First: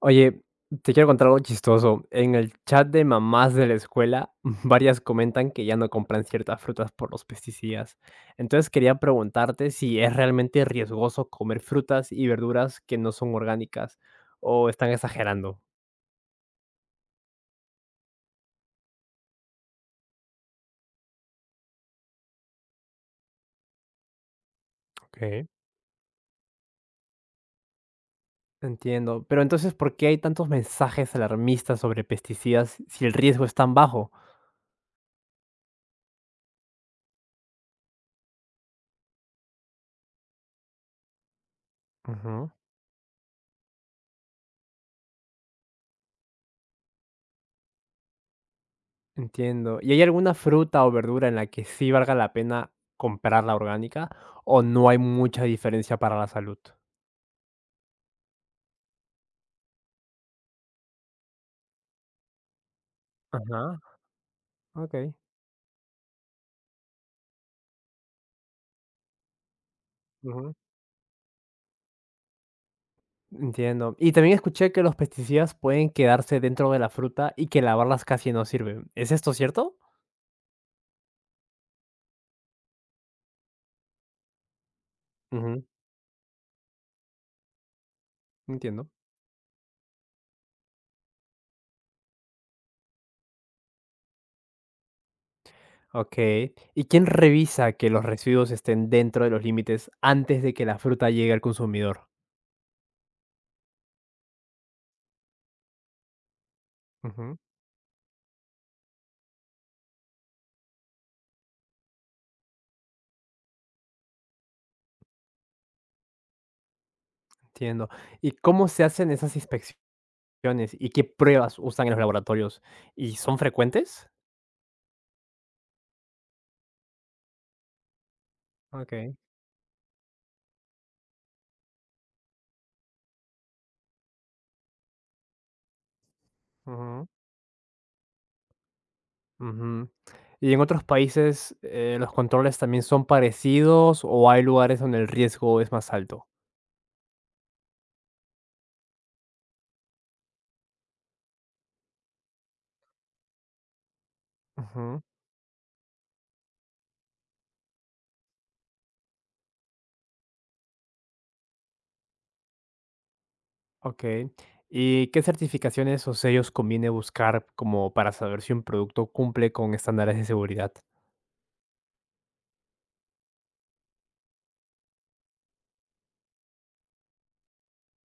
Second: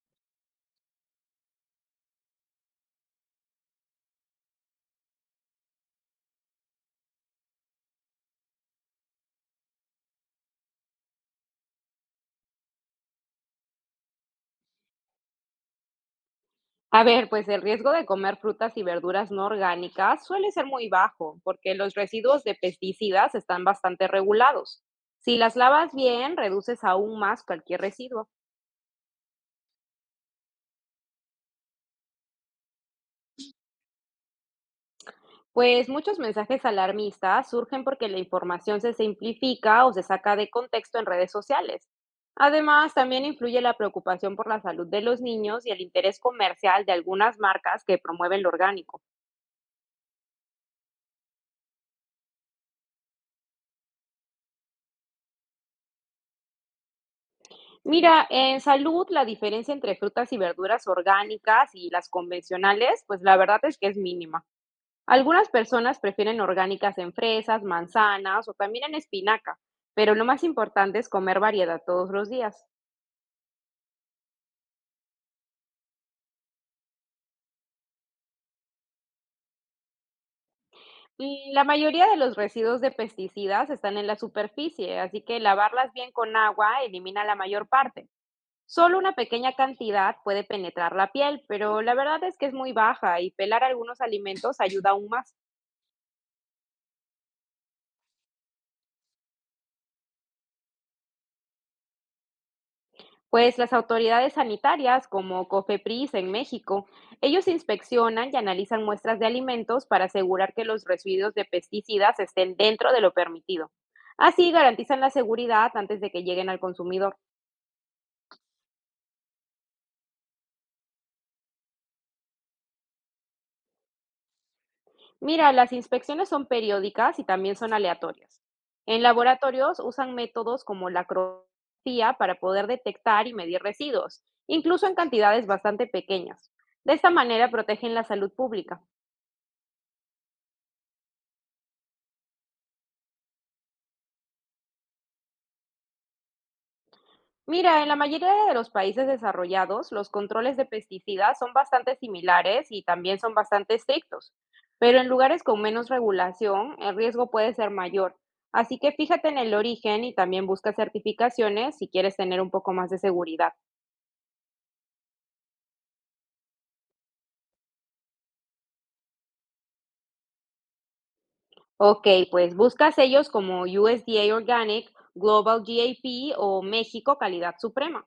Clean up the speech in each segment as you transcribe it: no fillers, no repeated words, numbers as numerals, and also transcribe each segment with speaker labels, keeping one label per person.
Speaker 1: Oye, te quiero contar algo chistoso. En el chat de mamás de la escuela, varias comentan que ya no compran ciertas frutas por los pesticidas. Entonces quería preguntarte si es realmente riesgoso comer frutas y verduras que no son orgánicas o están exagerando.
Speaker 2: A ver, pues el riesgo de comer frutas y verduras no orgánicas suele ser muy bajo, porque los residuos de pesticidas están bastante regulados. Si
Speaker 1: Ok.
Speaker 2: las lavas bien, reduces aún más cualquier residuo.
Speaker 1: Entiendo. Pero entonces, ¿por qué hay tantos mensajes alarmistas sobre pesticidas si el riesgo es tan bajo?
Speaker 2: Pues muchos mensajes alarmistas surgen porque la información se simplifica o se saca de contexto en redes sociales.
Speaker 1: Ujú.
Speaker 2: Además, también influye la preocupación por la salud de los niños y el interés comercial de algunas marcas que promueven lo orgánico.
Speaker 1: Entiendo. ¿Y hay alguna fruta o verdura en la que sí valga la pena comprar la orgánica, o no hay mucha diferencia para la salud?
Speaker 2: Mira, en salud, la diferencia entre frutas y verduras orgánicas y las convencionales, pues la verdad
Speaker 1: Ajá,
Speaker 2: es que es mínima.
Speaker 1: okey.
Speaker 2: Algunas personas prefieren orgánicas en fresas, manzanas o también en espinaca, pero lo más
Speaker 1: Ujú.
Speaker 2: importante es comer variedad todos los días.
Speaker 1: Entiendo. Y también escuché que los pesticidas pueden quedarse dentro de la fruta y que lavarlas casi no sirven. ¿Es esto cierto?
Speaker 2: Mm, la mayoría de los residuos de pesticidas están en la superficie, así que
Speaker 1: Ujú,
Speaker 2: lavarlas bien con agua elimina la mayor parte.
Speaker 1: entiendo.
Speaker 2: Solo una pequeña cantidad puede penetrar la piel, pero la verdad es que es muy baja y pelar algunos alimentos ayuda aún más.
Speaker 1: Okey. ¿Y quién revisa que los residuos estén dentro de los límites antes de que la fruta llegue al consumidor?
Speaker 2: Pues las autoridades sanitarias, como COFEPRIS en México,
Speaker 1: Ujú,
Speaker 2: ellos inspeccionan y analizan muestras de alimentos para asegurar que los residuos de pesticidas estén dentro de lo permitido. Así garantizan la seguridad antes de que lleguen al consumidor.
Speaker 1: entiendo. ¿Y cómo se hacen esas inspecciones? Opciones ¿Y qué pruebas usan en los laboratorios? ¿Y son frecuentes?
Speaker 2: Mira, las inspecciones son periódicas y también son aleatorias. En
Speaker 1: Okey,
Speaker 2: laboratorios usan métodos como la acroscopía para poder detectar y medir residuos, incluso en cantidades bastante pequeñas. De
Speaker 1: ujú.
Speaker 2: esta manera protegen la salud pública.
Speaker 1: Ujú. ¿Y en otros países, los controles también son parecidos o hay lugares donde el riesgo es más alto?
Speaker 2: Mira, en la mayoría de los países desarrollados, los controles de pesticidas son bastante similares y también son bastante estrictos, pero
Speaker 1: Ujú,
Speaker 2: en lugares con menos regulación, el riesgo puede ser mayor. Así que fíjate en el origen y también busca certificaciones si quieres tener un poco más de seguridad.
Speaker 1: okey. ¿Y qué certificaciones o sellos conviene buscar como para saber si un producto cumple con estándares de seguridad?
Speaker 2: Ok, pues busca sellos como USDA Organic, Global GAP o México Calidad Suprema.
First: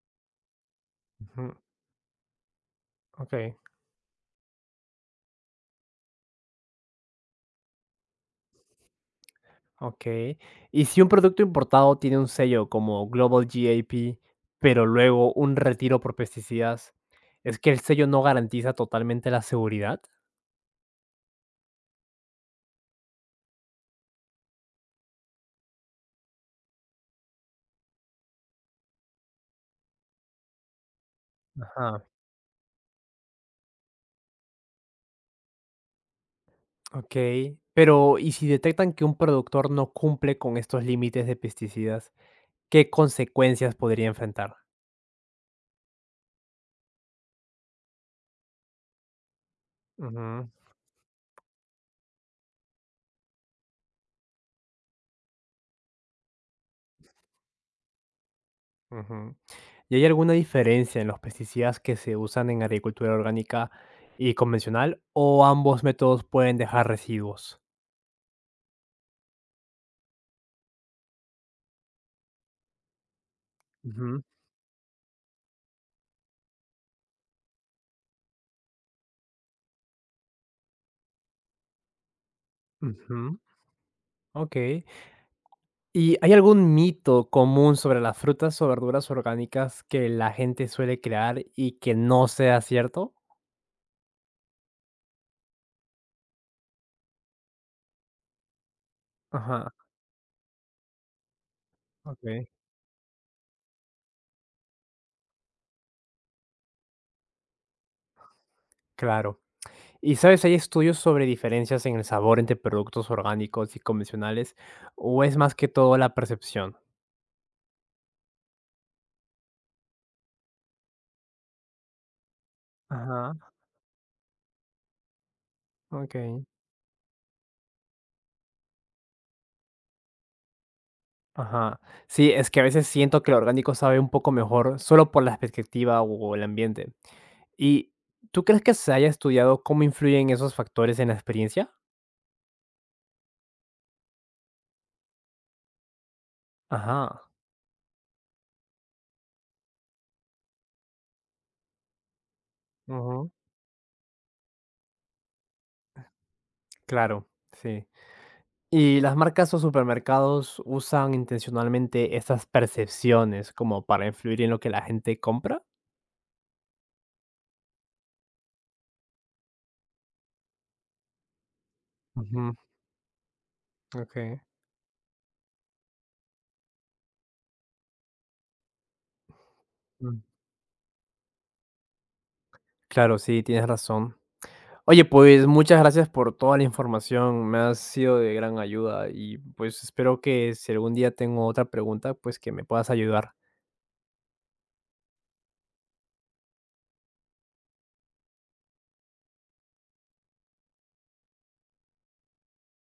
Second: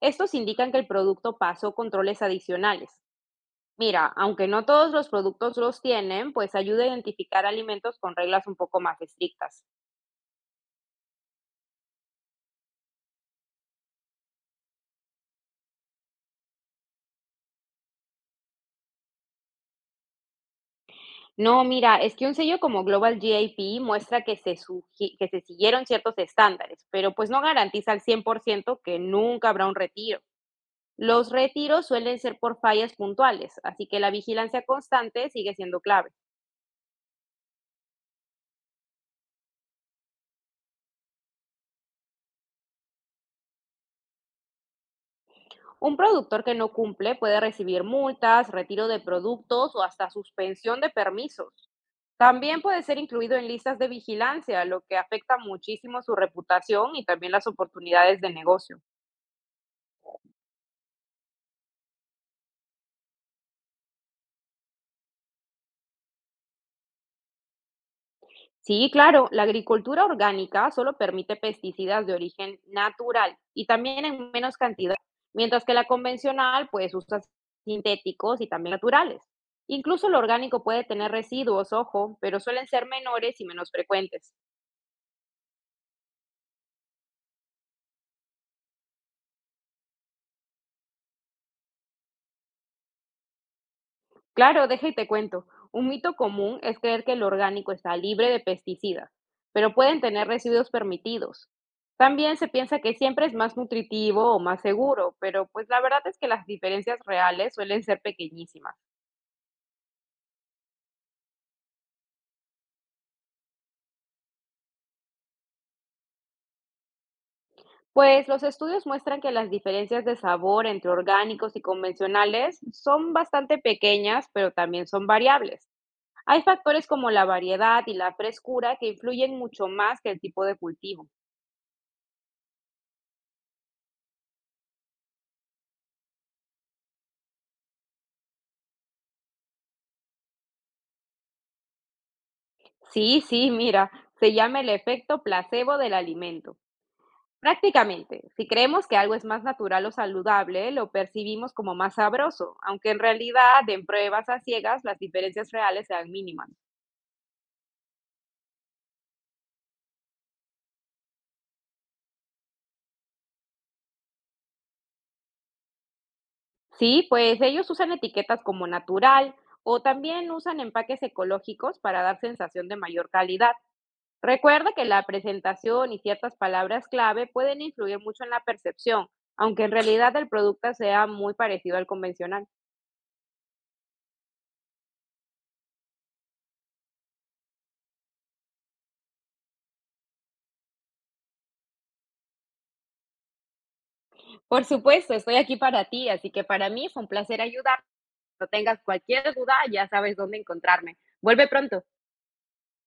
Speaker 2: Estos indican que el producto
Speaker 1: Ujú,
Speaker 2: pasó controles adicionales.
Speaker 1: okey.
Speaker 2: Mira, aunque no todos los productos los tienen, pues ayuda a identificar alimentos con reglas un poco más estrictas.
Speaker 1: Okey. Y si un producto importado tiene un sello como Global GAP, pero luego un retiro por pesticidas, ¿es que el sello no garantiza totalmente la seguridad?
Speaker 2: No, mira, es que un sello como Global GAP muestra que se siguieron ciertos estándares, pero pues no garantiza al 100% que nunca habrá un retiro. Los retiros
Speaker 1: Ajá,
Speaker 2: suelen ser por fallas puntuales, así que la vigilancia constante sigue siendo clave.
Speaker 1: okey. Pero, ¿y si detectan que un productor no cumple con estos límites de pesticidas, qué consecuencias podría enfrentar?
Speaker 2: Un productor que no cumple puede recibir multas, retiro de productos o hasta
Speaker 1: Ujú.
Speaker 2: suspensión de permisos. También puede ser incluido en listas de vigilancia, lo que afecta muchísimo su reputación y también las oportunidades de negocio.
Speaker 1: Ujú. ¿Y hay alguna diferencia en los pesticidas que se usan en agricultura orgánica y convencional, o ambos métodos pueden dejar residuos?
Speaker 2: Sí, claro, la agricultura orgánica solo permite pesticidas de origen natural y también
Speaker 1: Ujú,
Speaker 2: en menos cantidad, mientras que la convencional pues usa sintéticos y también naturales. Incluso lo orgánico puede tener residuos, ojo, pero suelen ser
Speaker 1: ujú,
Speaker 2: menores y menos frecuentes.
Speaker 1: okey. ¿Y hay algún mito común sobre las frutas o verduras orgánicas que la gente suele crear y que no sea cierto?
Speaker 2: Claro, deja y te cuento. Un mito común es creer que el orgánico está libre de pesticidas,
Speaker 1: Ajá,
Speaker 2: pero pueden tener residuos permitidos. También se
Speaker 1: okey,
Speaker 2: piensa que siempre es más nutritivo o más seguro, pero pues la verdad es que las diferencias reales suelen ser pequeñísimas.
Speaker 1: claro. ¿Y sabes, hay estudios sobre diferencias en el sabor entre productos orgánicos y convencionales, o es más que todo la percepción?
Speaker 2: Pues los estudios muestran que las diferencias de sabor entre orgánicos y convencionales son
Speaker 1: Ajá,
Speaker 2: bastante pequeñas, pero también son variables. Hay
Speaker 1: okey.
Speaker 2: factores como la variedad y la frescura que influyen mucho más que el tipo de cultivo.
Speaker 1: Ajá. Sí, es que a veces siento que lo orgánico sabe un poco mejor solo por la perspectiva o el ambiente. ¿Y tú crees que se haya estudiado cómo influyen esos factores en la experiencia?
Speaker 2: Sí, mira, se llama el efecto placebo del alimento.
Speaker 1: Ajá.
Speaker 2: Prácticamente, si creemos que algo es más natural o saludable, lo percibimos como más sabroso, aunque en
Speaker 1: Ujú.
Speaker 2: realidad en pruebas a ciegas las diferencias reales sean mínimas.
Speaker 1: Claro, sí. ¿Y las marcas o supermercados usan intencionalmente estas percepciones como para influir en lo que la gente compra?
Speaker 2: Sí, pues ellos usan etiquetas como natural o también usan empaques ecológicos para dar
Speaker 1: Ujú,
Speaker 2: sensación de mayor calidad.
Speaker 1: ok.
Speaker 2: Recuerda que la presentación y ciertas palabras clave pueden influir mucho en la percepción, aunque en realidad
Speaker 1: Mm,
Speaker 2: el producto sea muy parecido al convencional.
Speaker 1: claro, sí, tienes razón. Oye, pues muchas gracias por toda la información, me ha sido de gran ayuda y pues espero que si algún día tengo otra pregunta, pues que me puedas ayudar.
Speaker 2: Por supuesto, estoy aquí para ti, así que para mí fue un placer ayudarte. No tengas cualquier duda, ya sabes dónde encontrarme. Vuelve pronto.